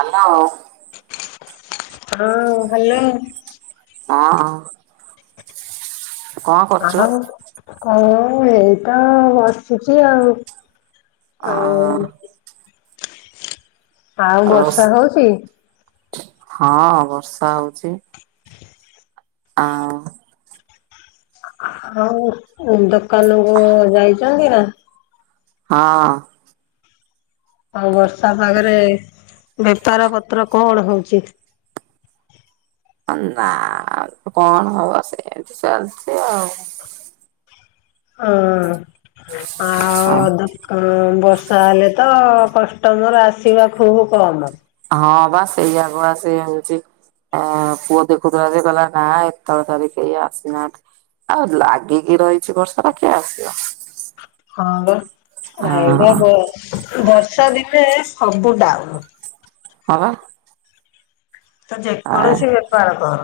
Hello. ହଁ, ଭଲ? ହଁ ହ। କରୁଛୁ? ଆଉ କଣ? ଏଇ ତ ବସିଛି ଆଉ। ଆଉ ଅଁ ହ। ଆଉ, ରୋଷ ବର୍ଷା ହଉଛି? ହଁ, ବର୍ଷା ହଉଛି। ଆଊଁ ଆଉ, ଦୋକାନକୁ ଯାଇଚନ୍ତି ନା? ହଁ। ଆଉ, ବର୍ଷା ପାଗରେ ବେପାର ପତ୍ର କଣ ହଉଚି? ହଁ, ନାଆ କଣ ହବ! ସେମତି ଚାଲିଛି ଆଉ। ହଁ, ଆଉ-ଉ ଦୋ ହଁ, ବର୍ଷା ହେଲେ ତ କଷ୍ଟମର ଆସିବା ଖୁବ୍ କମ୍। ହଁ, ବା ସେଇଆକୁଆ ସେଆ ହଉଛି। ଆ, ପୁଅ ଦେଖୁଥିଲା ଯେ କହିଲା, ମାଁ ଏତେବେଳ ତାରି କେହି ଆସିନାହାଁନ୍ତି? ଆ, ଲାଗିକି ରହିଛି ବର୍ଷାଟା, କିଏ ଆସିବ? ହଁ ବେ ଏବେ ହଁ ବ ବର୍ଷା ଦିନେ ସବୁଡାଉନ୍। ଅ ହଁ। ତ ଯେକୌଣସି ବେପାର କର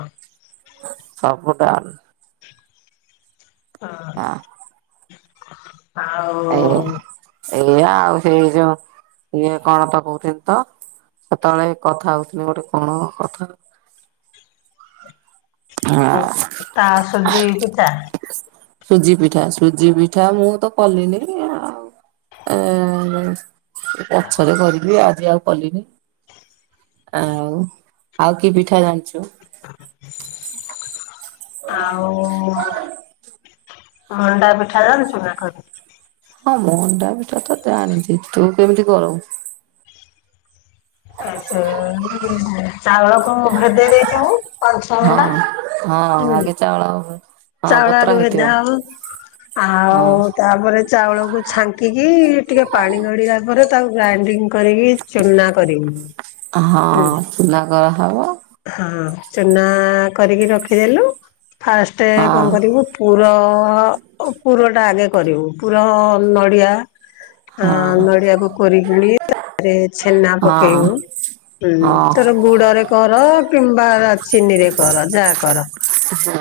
ସବୁଟା ହଁ ହଁ। ଏ ଆଉ ଏଇା ଆଉ ସେଇ ଯୋଉ ଇଏ କଣ ତ କହୁଥିଲି ତ ସେତେବେଳେ କଥା ହଉଥିଲି ଗୋଟେ କଣ କଥା ଆଁ ତା ସଜି ହେଇକି ଚା ସୁଜି ପିଠା ସୁଜି ପିଠା ମୁଁ ତ କଲିନି ଆଉ ହେଁ। ପଛରେ କରିବି ଆଜି ଆଉ କଲିନି। ଆଉ ଆଉ କି ପିଠା ଜାଣିଛୁ? ଆଉ ମଣ୍ଡା ପିଠା ଯାଣିଚୁ ନା କରି? ହଁ ମଣ୍ଡା ପିଠା ତ ଜାଣିଛି ତୁ କେମିତି କରଉ? ଏ ସେଇ ଚାଉଳକୁ ଭେଦେଇ ଦେଇଥିବୁ ପାଞ୍ଚ ଛଅ ଘଣ୍ଟା। ହଁ ହଁ ହୁଁ ଆଗେ ଚାଳ ଚାଉଳ ଆଗେ ଭେଦା ହବ ହଁ ଆଉ ତାପରେ ଚାଉଳକୁ ଛାଙ୍କିକି ଟିକେ ପାଣି ଗଡିଲା ପରେ ତାକୁ ଗ୍ରାଇଣ୍ଡିଙ୍ଗ କରିକି ଚୁନା କରିବୁ। ହଁ ହୁଁ ଚୁନା କରା ହବ। ହଁ ଚୁନା କରିକି ରଖିଦେଲୁ ଫାଷ୍ଟ ହଁ କଣ କରିବୁ ପୁର ପୁର ଟା ଆଗେ କରିବୁ ପୁର ନଡ଼ିଆ ଆଁ ହଁ ନଡ଼ିଆକୁ କୋରିକିଣି ତାପରେ ଛେନା ହଁ ପକେଇବୁ। ହୁଁ ହଁ ତୋର ଗୁଡରେ କର କିମ୍ବା ଚିନିରେ କର ଯାହା କର।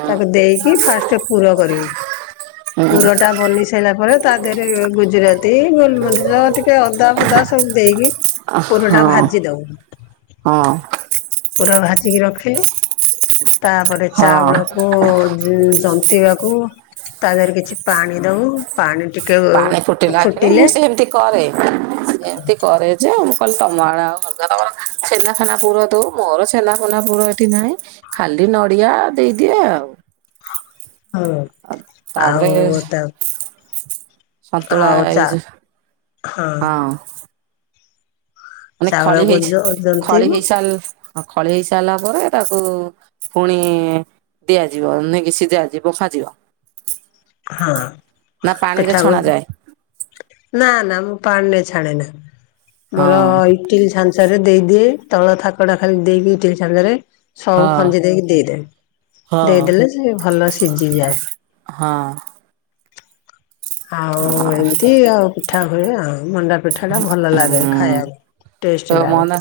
ତାକୁ ଦେଇକି ଫାଷ୍ଟ ପୁର କରିବୁ ପୁର ଟା ବନି ସାରିଲା ପରେ ତା ଦେହରେ ଗୁଜୁରାତି ଗୋଲମରିଚ ଟିକେ ଅଦା ଫଦା ସବୁ ଦେଇକି ଓ ହୋ ପୁରଟା ଭାଜି ଦବୁ ହଁ। ପୁର ଭାଜିକି ରଖିଲୁ ତାପରେ ହଁ ଚାଉଳକୁ ଜନ୍ତିବାକୁ ତା ଦେହରେ କିଛି ପାଣି ଦବୁ ପାଣି ଟିକେ ପାଣି ଫୁଟିଲା କିଣି ଫୁଟିଲେ ମୁଁ ସେମିତି କରେ ସେମତି କରେ ଯେ ମୁଁ କହିଲି ତମ ଆଡଡେ ଆଉ ଅଲଗା ତମର ଛେନା ଫେନା ପୁର ଦଉ ମୋର ଛେନା ଫେନା ପୁର ଏଠି ନାହିଁ। ଖାଲି ନଡିଆ ଦେଇଦିଏ ଆଉ। ହଉ ତାପରେ ଆଉ ତା ସନ୍ତୁଳା ଆଉ ଏଇ ଚା ଜୋ ହଁ। ମାନେ ଖଳି ଚାଉଳକୁ ହେଇଚି ଜ ଖଳି ଜନ୍ତିବୁ ହେଇସରିଲା ଖଳି ହେଇ ସାରିଲା ପରେ ତାକୁ ପୁଣି ଦିଆଯିବ ନେଇ କିଛି ଦିଆଯିବ ଖୋଜିବ। ହଁ ନା ପାଣିରେ ପିଠାକୁ ଛଣା ଯାଏ? ନା ନା ମୁଁ ପାଣିିନେ ଛାଣେ ନା। ମୋର ହଁ ଇ ଇଟିଲ ଛାଞ୍ଚରେ ଦେଇଦିଏ ତଳ ଥାକଟା ଖାଲି ଦେଇକି ଇଟିଲି ଛାଞ୍ଚରେ। ହଁ ସବୁ ଖଞ୍ଜି ଦେଇକି ଦେଇଦାଇ ହଁ ଦେଇଦେଲେ ସି ଭଲ ସିଝିଯାଏ। ହଁ। ଆଉ ହଁ ଏମିତି ଆଉ ପିଠା ହୁଏ ଆଉ ମଣ୍ଡା ପିଠା ଟା ଭଲ ଲାଗେ ଉଁ ଖାଇବାକୁ ଟେଷ୍ଟ ଲାଗେ।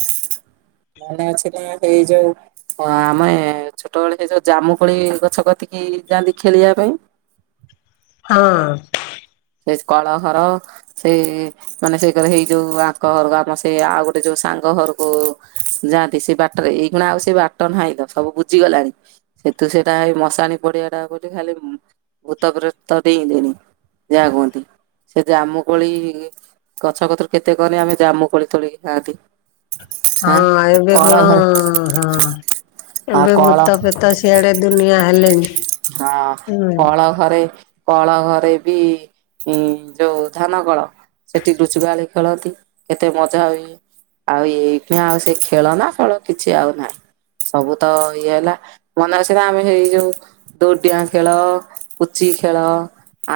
ମାନେ ଅଛି ନା ଏଇ ଯୋଉ ହଁ ଆମେ ଛୋଟବେଳେ ସେ ଯୋଉ ଜାମୁ କୋଳି ଗଛ କତିକି ଯାଆନ୍ତି ଖେଳିବା ପାଇଁ। ହଁ। ସେ କଳହର। ସେଇ ମାନେ ସେଇ ଘରେ ହେଇ ଯୋଉ ଆଙ୍କ ଘରକୁ ଆମ ସେ ଆଉ ଗୋଟେ ଯୋଉ ସାଙ୍ଗ ଘରକୁ। ଯାଆନ୍ତି ସେ ବାଟରେ ଏଇ କୁଣା ଆଉ ସେ ବାଟ ନାହିଁ ଲୋ ସବୁ ବୁଝିଗଲାଣି। ସେତୁ ସେଟା ମଶାଣି ପଡିଆ ଟା ବୋଲି ଖାଲି ଭୂତପ୍ରେତ ଦେଇଲିଣି ଯାହା କୁହନ୍ତି ସେ ଯାମୁ କୋଳି-ଇ-ଇ-ଇ ଗଛ ପତ୍ର କେତେ କହନି ଆମେ ଜାମୁ କୋଳି ତୋଳିକି ଖାଆନ୍ତି। ହଁ ଆଁ ଏବେ କଳ ଘରେ କଣ-ଅ-ଅ-ଅ ହଁ ଆଉ ଏବେ କଳ ଭୂତ, ପ୍ରେତ ଆସି ଏଆଡେ ଦୁନଆ ହେଲେଣି। ହଁ ହୁଁ କଳ ଘରେ କଳ ଘରେ ବି ଇ ଯୋଉ ଧାନ କଳ ସେଠି ଲୁଚକାଳି ଖେଳନ୍ତି, କେତେ ମଜା ହୁଏ। ଆଉ ଏଇଖିଣା ଆଉ ସେ ଖେଳ ନା ଫଳ କିଛି ଆଉ ନାହିଁ। ସବୁ ତ ଇଏ ହେଲା ମନେ ଅଛିନା ଆମେ ହେଇ ଯୋଉ ଦୋଡିଆଁ ଖେଳ, ପୁଚି ଖେଳ,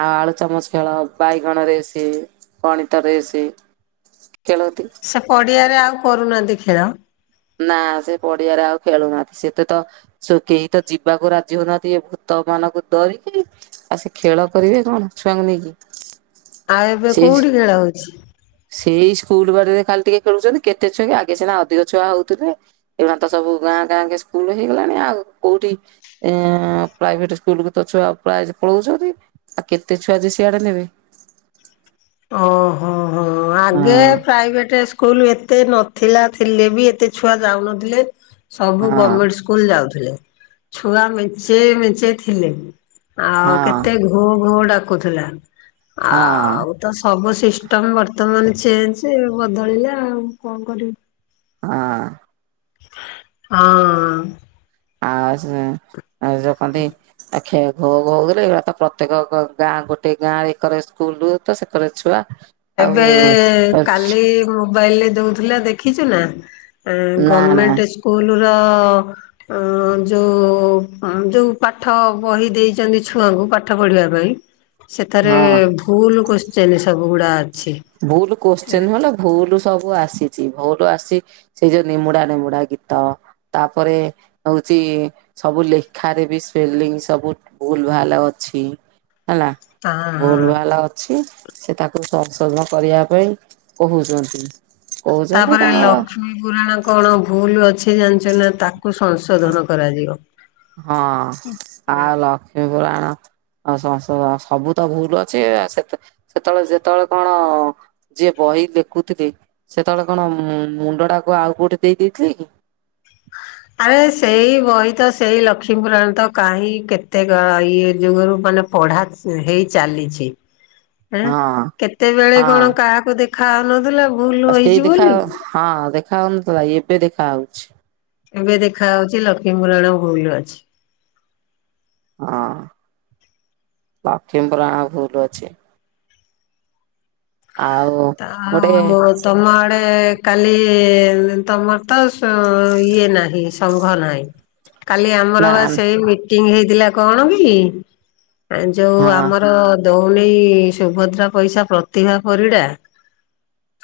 ଆଳୁ ଚାମଚ ଖେଳ, ବାଇଗଣ ରେସେ, ପଣିତ ରେସେ କେଳନ୍ତି। ସେ ପଡ଼ିଆରେ ଆଉ କରୁନାହାଁନ୍ତି ଖେଳ। ନା ସେ ପଡିଆରେ ଆଉ ଖେଳୁନାହାନ୍ତି। ସେତେ ତ ସ କେହି ତ ଯିବାକୁ ରାଜି ହଉନାହାନ୍ତି ଏ ଭୂତ ମାନଙ୍କୁ ଡରିକି। ଆ ସେ ଖେଳ କରିବେ କଣ ଛୁଆଙ୍କୁ ନେଇକି। ଆଉ ଏବେ ସେଇ କୋଉଠି ଖେଳ ହଉଛି? ସେଇ ସ୍କୁଲ ବାଡରେ ଖାଲିି ଟିକେ ଖେଳୁଛନ୍ତି କେତେ ଛୁଆ କି ଆଗେ ସିନା ଅଧିକ ଛୁଆ ହଉ ତୁରେ ଏ ମାନେ ତ ସବୁ ଗାଁ ଗାଁ କେ ସ୍କୁଲ ହେଇଗଲାଣି ଆଉ କୋଉଠି ଏ-ଏ-ଏ ପ୍ରାଇଭେଟ ସ୍କୁଲକୁୁ ତ ଛୁଆ ପ୍ରାୟ ପଳଉଛନ୍ତି। ଆଉ କେତେ ଛୁଆ ଯେ ସିଆଡେ ନେବେ। ଓହୋ ହୋ ହଁ ଆଗେ ପ୍ରାଇଭେଟ୍ ସ୍କୁଲ ଏତେ ନଥିଲା ଥିଲେ ବି ଏତେ ଛୁଆ ଯାଉନଥିଲେ। ସବୁ ହଁ ଗଭର୍ମେଣ୍ଟ ସ୍କୁଲ ଯାଉଥିଲେ, ଛୁଆ ମେଞ୍ଚେ ମେଞ୍ଚେ ଥିଲେ ହଁ ଆଉ କେତେ ଘୋ ଘୋ ଡାକୁଥିଲା। ହଁ, ଆଉ ତ ସବୁ ସିଷ୍ଟମ ବର୍ତ୍ତମାନ ଚେଞ୍ଜ ବଦଳିଲା କଣ କରିବୁ। ହଁ, ହଁ, ଆ ସେ ଆ ସେ କନ୍ତି ଆ ଖେ ଘୋ ଘୋ ବୋଲେ ବାପା ପ୍ରତ୍ୟେକ ଗାଁ ଗୋଟେ ଗାଁ ଏକରେ ସ୍କୁଲ ହୁଏ ତ ସେକରେ ଛୁଆ। ଆଉ ଏବେ-ଏ-ଏ-ଏ କାଲି ମୁ ମୋବାଇଲରେ ଦଉଥିଲା ଦେଖିଛୁ ନା ଅ ନା ନା ଗଭମେଣ୍ଟ ସ୍କୁଲ ର-ଅ-ଅ-ଅ ଅ-ଅ-ଅ ଯୋଉ-ଉ-ଉ ଯୋଉ ପାଠ ବହି ଦେଇଛନ୍ତି ଛୁଆଙ୍କୁ ପା ପାଠ ପଢିବା ପାଇଁ ସେଥିରେ ହଁ ଭୁଲ କୋସଚିନ ସବୁ ଗୁଡା ଅଛି। ଭୁଲ୍ କୋଶ୍ଚିନ ହଁ ନୁହଁଲୋ ଭୁଲ ସବୁ ଆସିଛି ଭୁଲ ଆସି ସେଇ ଯୋଉ ନିମୁଡା ନିମୁଡା ଗୀତ ତାପରେ ହଉଛି ସବୁ ଲେଖାରେ ବି ସ୍ପେଲିଙ୍ଗ ସବୁ ଭୁଲ ଭାଲ ଅଛି। ହେଲା ଭୁଲ୍ ହଁ। ଭାଲ୍ ଅଛି ସେ ତାକୁ ସବ ସ୍ଵର୍ଣ କରିବା ପାଇଁ କହୁଛନ୍ତି। କହୁଛନ୍ତି ତାପରେ ତାଙ୍କର ଲକ୍ଷ୍ମୀ ପୁରାଣ କଣ ଭୁଲ ଅଛି ଜାଣିଛ ନା ତା କୁ ସଂଶୋଧନ କରାଯିବ। ହଁ [unintelligible] ଆ ସଂଶଧନ ସବୁ ତ ଭୁଲ ଅଛି-ଇ-ଇ ସେତେ ସେତେବେଳେ ଯେତେବେଳେ କଣ-ଅ-ଅ-ଅ-ଅ ଯିଏ ବହି ଲେଖୁଥିଲେ ସେତେବେଳେ କଣ ମୁଣ୍ଡ ଟାକୁ ଆଉ କୋଉଟେ ଦେଇ ଦେଇଥିଲେ କି। ଆରେ ସେଇ ବହି ତ ସେଇ ଲକ୍ଷ୍ମୀପୁରାଣ ତ କାହିଁ କେତେ ଗା ଇଏ ଯୁଗରୁ ମାନେ ପଢା ହେଇ ଚାଲିଛି, ହୁଁ ହଁ କେତେବେଳେ କଣ କାହାକୁ ଦେଖା ହଉନଥିଲା। ଭୁଲ ବାସ୍ କେହି ହେଇଛି ଦେଖା ବୋଲି ହଁ ଦେଖା ହଉନଥିଲା ଏବେ ଦେଖା ହଉଛି। ଏବେ ଦେଖା ହଉଛି ଲକ୍ଷ୍ମୀପୁରାଣ ଭୁଲ ଅଛି। ହଁ ଲକ୍ଷ୍ମି ପୂରାଣ ଭୁଲ ଅଛି। ଆଉ ଗୋଟେ [unintelligible] ତମ ଆଡେ କାଲି ତମର ତ ସ ଇଏ ନାହିଁ ସଂଙ୍ଘ ନାହିଁ। କାଲି ନା ଆମର ବା ସେଇ ମିଟିଙ୍ଗି ହେଇଥିଲା କଣ କି। ଏଁ ଯୋଉ ହଁ ଆମର ଦୋଉନେଇ ସୁଭଦ୍ରା ପଇସା ପ୍ରତିଭା ପରିଡ଼ା।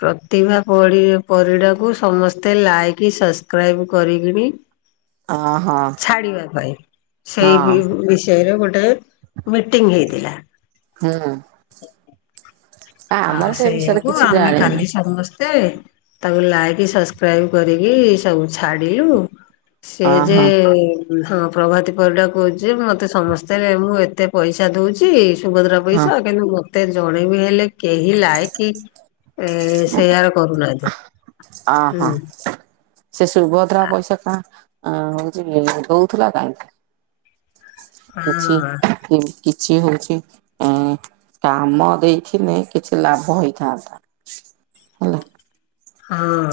ପ୍ରତିଭା ପରିରା ପରିଡ଼ାକୁ ସମସ୍ତେ ଲାଇକ୍ ସସ୍କ୍ରାଇବ କରିକିନି [inaudible] ହଁ ଛାଡିବା ପାଇଁ ହଁ ସେଇ ବି ବିସ୍ ଚୟରେ ଗୋଟେ ମିଟିଙ୍ଗି ହେଇଥିଲା। ହୁଁ। ଆ ଆମର ସେ ବିଷୟରେ ସେଇଆକୁ କିଛି ଆମେ ଜାଣିନି କାଲି ସମସ୍ତେ। ତାକୁ ଲାଇକ୍ ସସ୍କ୍ରାଇବ କରିକି ସବୁ ଛାଡ଼ିଲୁ। ସେ ଯେ ଅହଁ ହଁ ପ୍ରଭତି ପରିଡା କୋହୁଚି ମତେ ସମସ୍ତେ ମୁଁ ଏତେ ପଇସା ଚା ଦୋଉଛି ସୁଭଦ୍ରା ହଁ ପଇସା କିନ୍ତୁ ମତେ ଜଣେ ବିି ହେଲେ କେହି ଲାଇକି ଏ ସେୟାର କରୁନାହାନ୍ତି ହୁଁ। ଅହଁ ସେ ସୁଭଦ୍ରା ପଇସା କଁ ଅଁ ହୋଉଛି ମା ଦୋଉଥୁଲା କାହିଁକି। କିଛି ହଁ କି କିଛି ହୋଉଛି। ଏଁ କାମ ଦେଇଥିଲେ କିଛି ଲାଭ ହେଇଥାନ୍ତା ହେଲା। ହଁ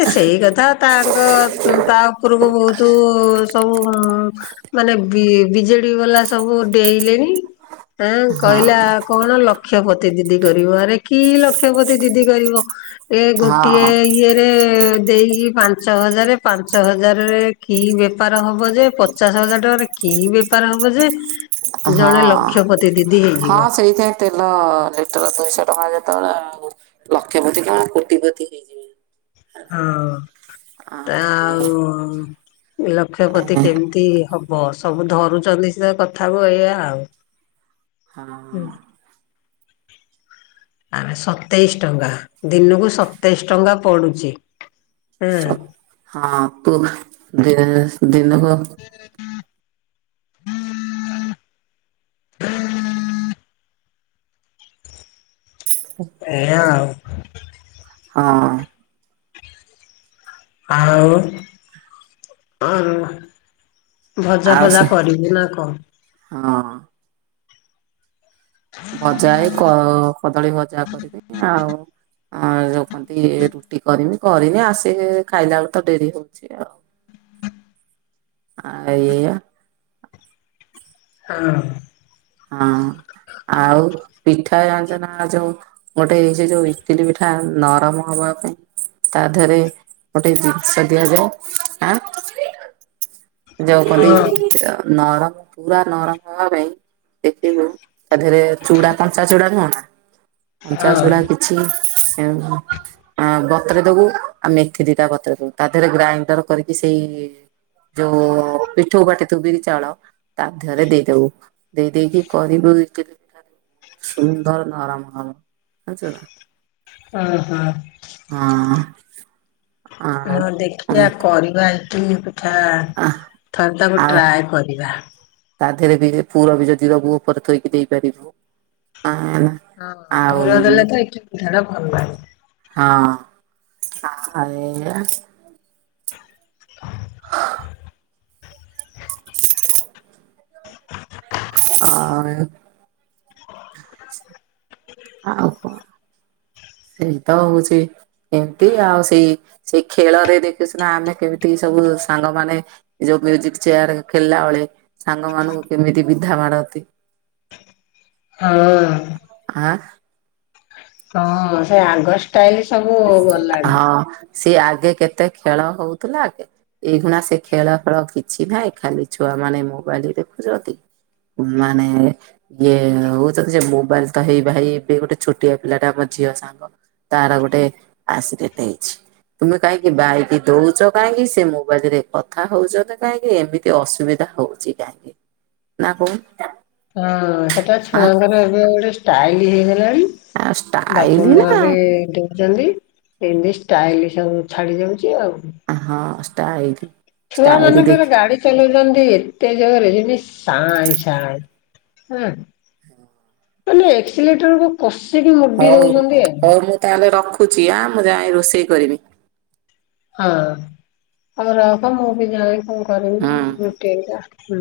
ଏ ସେଇ କଥା ତାଙ୍କ ତା ଓପୁରୁକୁ ବୋହୁତୁ ସବୁ ମାନେ ବି ବିଜେଡି ବାଲା ସବୁ ଡେଇଁଲେଣି ଆଁ ହଁ କହିଲା କଣ ଲକ୍ଷପତି ଦିଦି କରିବ ଆରେ କି ଲକ୍ଷପତି ଦିଦି କରିବ ଏ ଗୋ ହଁ ଇଏରେ ଦେଇକି ପାଞ୍ଚ ହଜାର ପାଞ୍ଚ ହଜାରରେ କି ବେପାର ହବ ଯେ ପ ପଚାଶ ହଜାର ଟଙ୍କାରେ କି ବେପାର ହବ ଯେ ଜଣେ ହଁ। ଲକ୍ଷପତି ଦିଦି ହଁ ହେଇଯିବ। ସେଇଥିପାଇଁ ତେଲ ଲିଟର ଦୁଇଶହ ଟଙ୍କା ଯେତୋବେଳେ ଆଉ ଲକ୍ଷପତି କଣ କୋଟିପତି ହେଇ ହଁ ତ ହଁ ଆଉ ଲକ୍ଷପତି କେମିତି ହ ବ ସବୁ ଧରୁଚନ୍ତି ସିଧା କଥାକୁୁ ଏଇଆ ଆଉ ହଁ ଆମେ ସତେଇଶ ଟଙ୍କା ଦିନୁକୁ ସତେଇଶ ଟଙ୍କା ପଡୁଚି ହୁଁ। ଅପୁ ଦିସ୍ ଦିନୁକୁ [inaudible] ଏୟା ଆଉ। ହଁ। ଆଉ। [unintelligible] ଭଜା ଆଉ ଫଜା ସେ କରିବୁ ନା କଣ। ହଁ। ଭଜା ଏଇ କ କଦଳୀ ଭଜା କରିବି ଆଉ ଆଉ ଯଉ କନ୍ତି ରୁଟି କରିମି କରିନି ଆସ ଖାଇଲା ଆଳୁତ ଡେରି ହୋଉଛି ଆଉ। ଆଉ ଏଇ ଏଇଆ ହଁ। ହଁ ଆଉ ପିଠା ଜାଣିଚ ନା ଯୋଉ ଗୋଟେ ଏଇ ସେଇ ଯୋଉ ଇଟିଲି ପିଠା ନରମ ହବା ପାଇଁ ତା ଦେହରେ ଗୋଟେ ଜିନ୍ସ ଦିଆଯାଏ ଆଁ ଯୋଉ ହଁ କୁହନ୍ତି ନରମ ପୁରା ନରମ ହବା ପାଇଁ ଦେଖିବୁ ତାଦେହରେ ଚୁଡା କଞ୍ଚା ଚୁଡା ନୁହଁ ନା ହଁ କଞ୍ଚା ଚୁଡା କିଛି ଏମ୍ ଅଁ ବତୁରେଇ ଦୋବୁ ଆଉ ମେଥି ଦିଇଟା ବତୁରେଇ ଦୋବୁ ତା ଦେହେରେ ଗ୍ରାଇଣ୍ଡର କରିକି ସେଇ ଯୋଉ ପିଠୋଉ ବାଟିଥିବୁ ବିରି ଚାଉଳ ତା ଦେହରେ ଦେଇଦୋବୁ। ଦେଇ ଦେଇକି କରିବୁ ଇଟିଲି ସୁନ୍ଦର ନରମ ହବ ଜାଣିଚୁ ନା। ଅଁହଁ। ହଁ। ଆଉ ହଁ ହଁ ଦେଖିଆ କରିବା ଇଟିଲି ପିଠା ଆ ଥରେ ତାକୁ ଆଉ ଟ୍ରାଏ କରିବା। ତା ଦେହେରେ ବିରି ପୁର ବି ଯଦି ଦୋବୁ ଓପୋରେ ଥୋଇକି ଦେଇପାରିବୁ ଆ ହଁ ପୁର ଦେଲେ ତ ଇଟିଲି ପିଠାଟା ଭଲ ଲାଗେ। ହଁ ଆଉ ଏଇୟା। [unintelligible] ଆଉ କଣ ସେଇ ତ ହୋଉଚି। ଏମିତି ଆଉ ସେଇ ସେଇ ଖେଳରେ ଦେଖୁ ସିନା ଆମେ କେମିତି ସବୁ ସାଙ୍ଗମାନୋ ଯୋଉ ମ୍ୟୁଜିକ୍ ଚେୟାର ଖେଳିଲା ବୋଳେ ସାଙ୍ଗ ମାନଙ୍କୁ କେମିତି ବିନ୍ଧା ମଡନ୍ତି। ହଁ। ଆଁ ହଁ ସେଇ ଆଗ ଷ୍ଟାଇଲ ସବୁ ଗଲାଣି। ହଁ ସିଏ ଆଗେ କେତେ ଖେଳ ହୋଉଥୁଲା ଆଗେ ଏଇଖୁଣା ସେ ଖେଳ ଫେଳ କିଛି ନାହିଁ ଖାଲି ଛୁଆ ମାନେ ମୋବାଇଲି ଦେଖୁଚନ୍ତି। ଉଁ ମାନେ ଇଏ ହୋଉ ତତେ ସେ ମୋବାଇଲ ତ ହେଇ ଭାଇ ଏ ଗୋଟେ ଛୋଟିଆ ପିଲାଟା ଆମ ଝିଅ ସାଙ୍ଗ ତାର ଗୋଟେ ଆସିଡେଟେ ହେଇଛି। ତୁମେ କାହିଁକି ବାଇକି ଦୋଉଚ କାହିଁକି ସେ ମୋବାଇଲ ରେ କଥା ହୋଉଚନ୍ତି କାହିଁକି ଏମିତି ଅସୁବିଧା ହୋଉ ଚି କାହିଁକି ନା କୋହୂନୁ। ହଁ ସେଟା ଛୁଆଙ୍କର ଏବେ ଗୋଟେ ଷ୍ଟାଇଲ ହେଇଗଲାଣି ଆଉ ଷ୍ଟାଇଲ ବାପ ମାଆ ବି ନା ଦୋଉ ଚନ୍ତି ଇନ୍ତି ଷ୍ଟାଇଲି ସବୁ ଛାଡି ଯାଉଚି ଆଉ ହଁ ଷ୍ଟାଇଲି। ଛୁଆ ମାନଙ୍କୁ [unintelligible] ଗାଡି ଚଲୋଉଚନ୍ତି ଏତେ ଜୋରେ ଯେମିତି ସାଇଁ ସାଇଁ ହୁଁ। ମାନେ ଏକ୍ସିଲେଟରକୁ କଷିକି ମୋଡ଼ି ହଉ ଦୋଉଚନ୍ତି ଆଉ ହଉ ମୁଁ ତାହେଲେ ରଖୁଛି ଆଁ ମୁଁ ଯାଏ ରୋଷେଇ କରିବି। ହଁ ହୋଉ ରଖ ମୁଁ ବି ଯାଏ କଁ କରିବି ହୁଁ। ରୁଟି ହାରିକା ହୁଁ।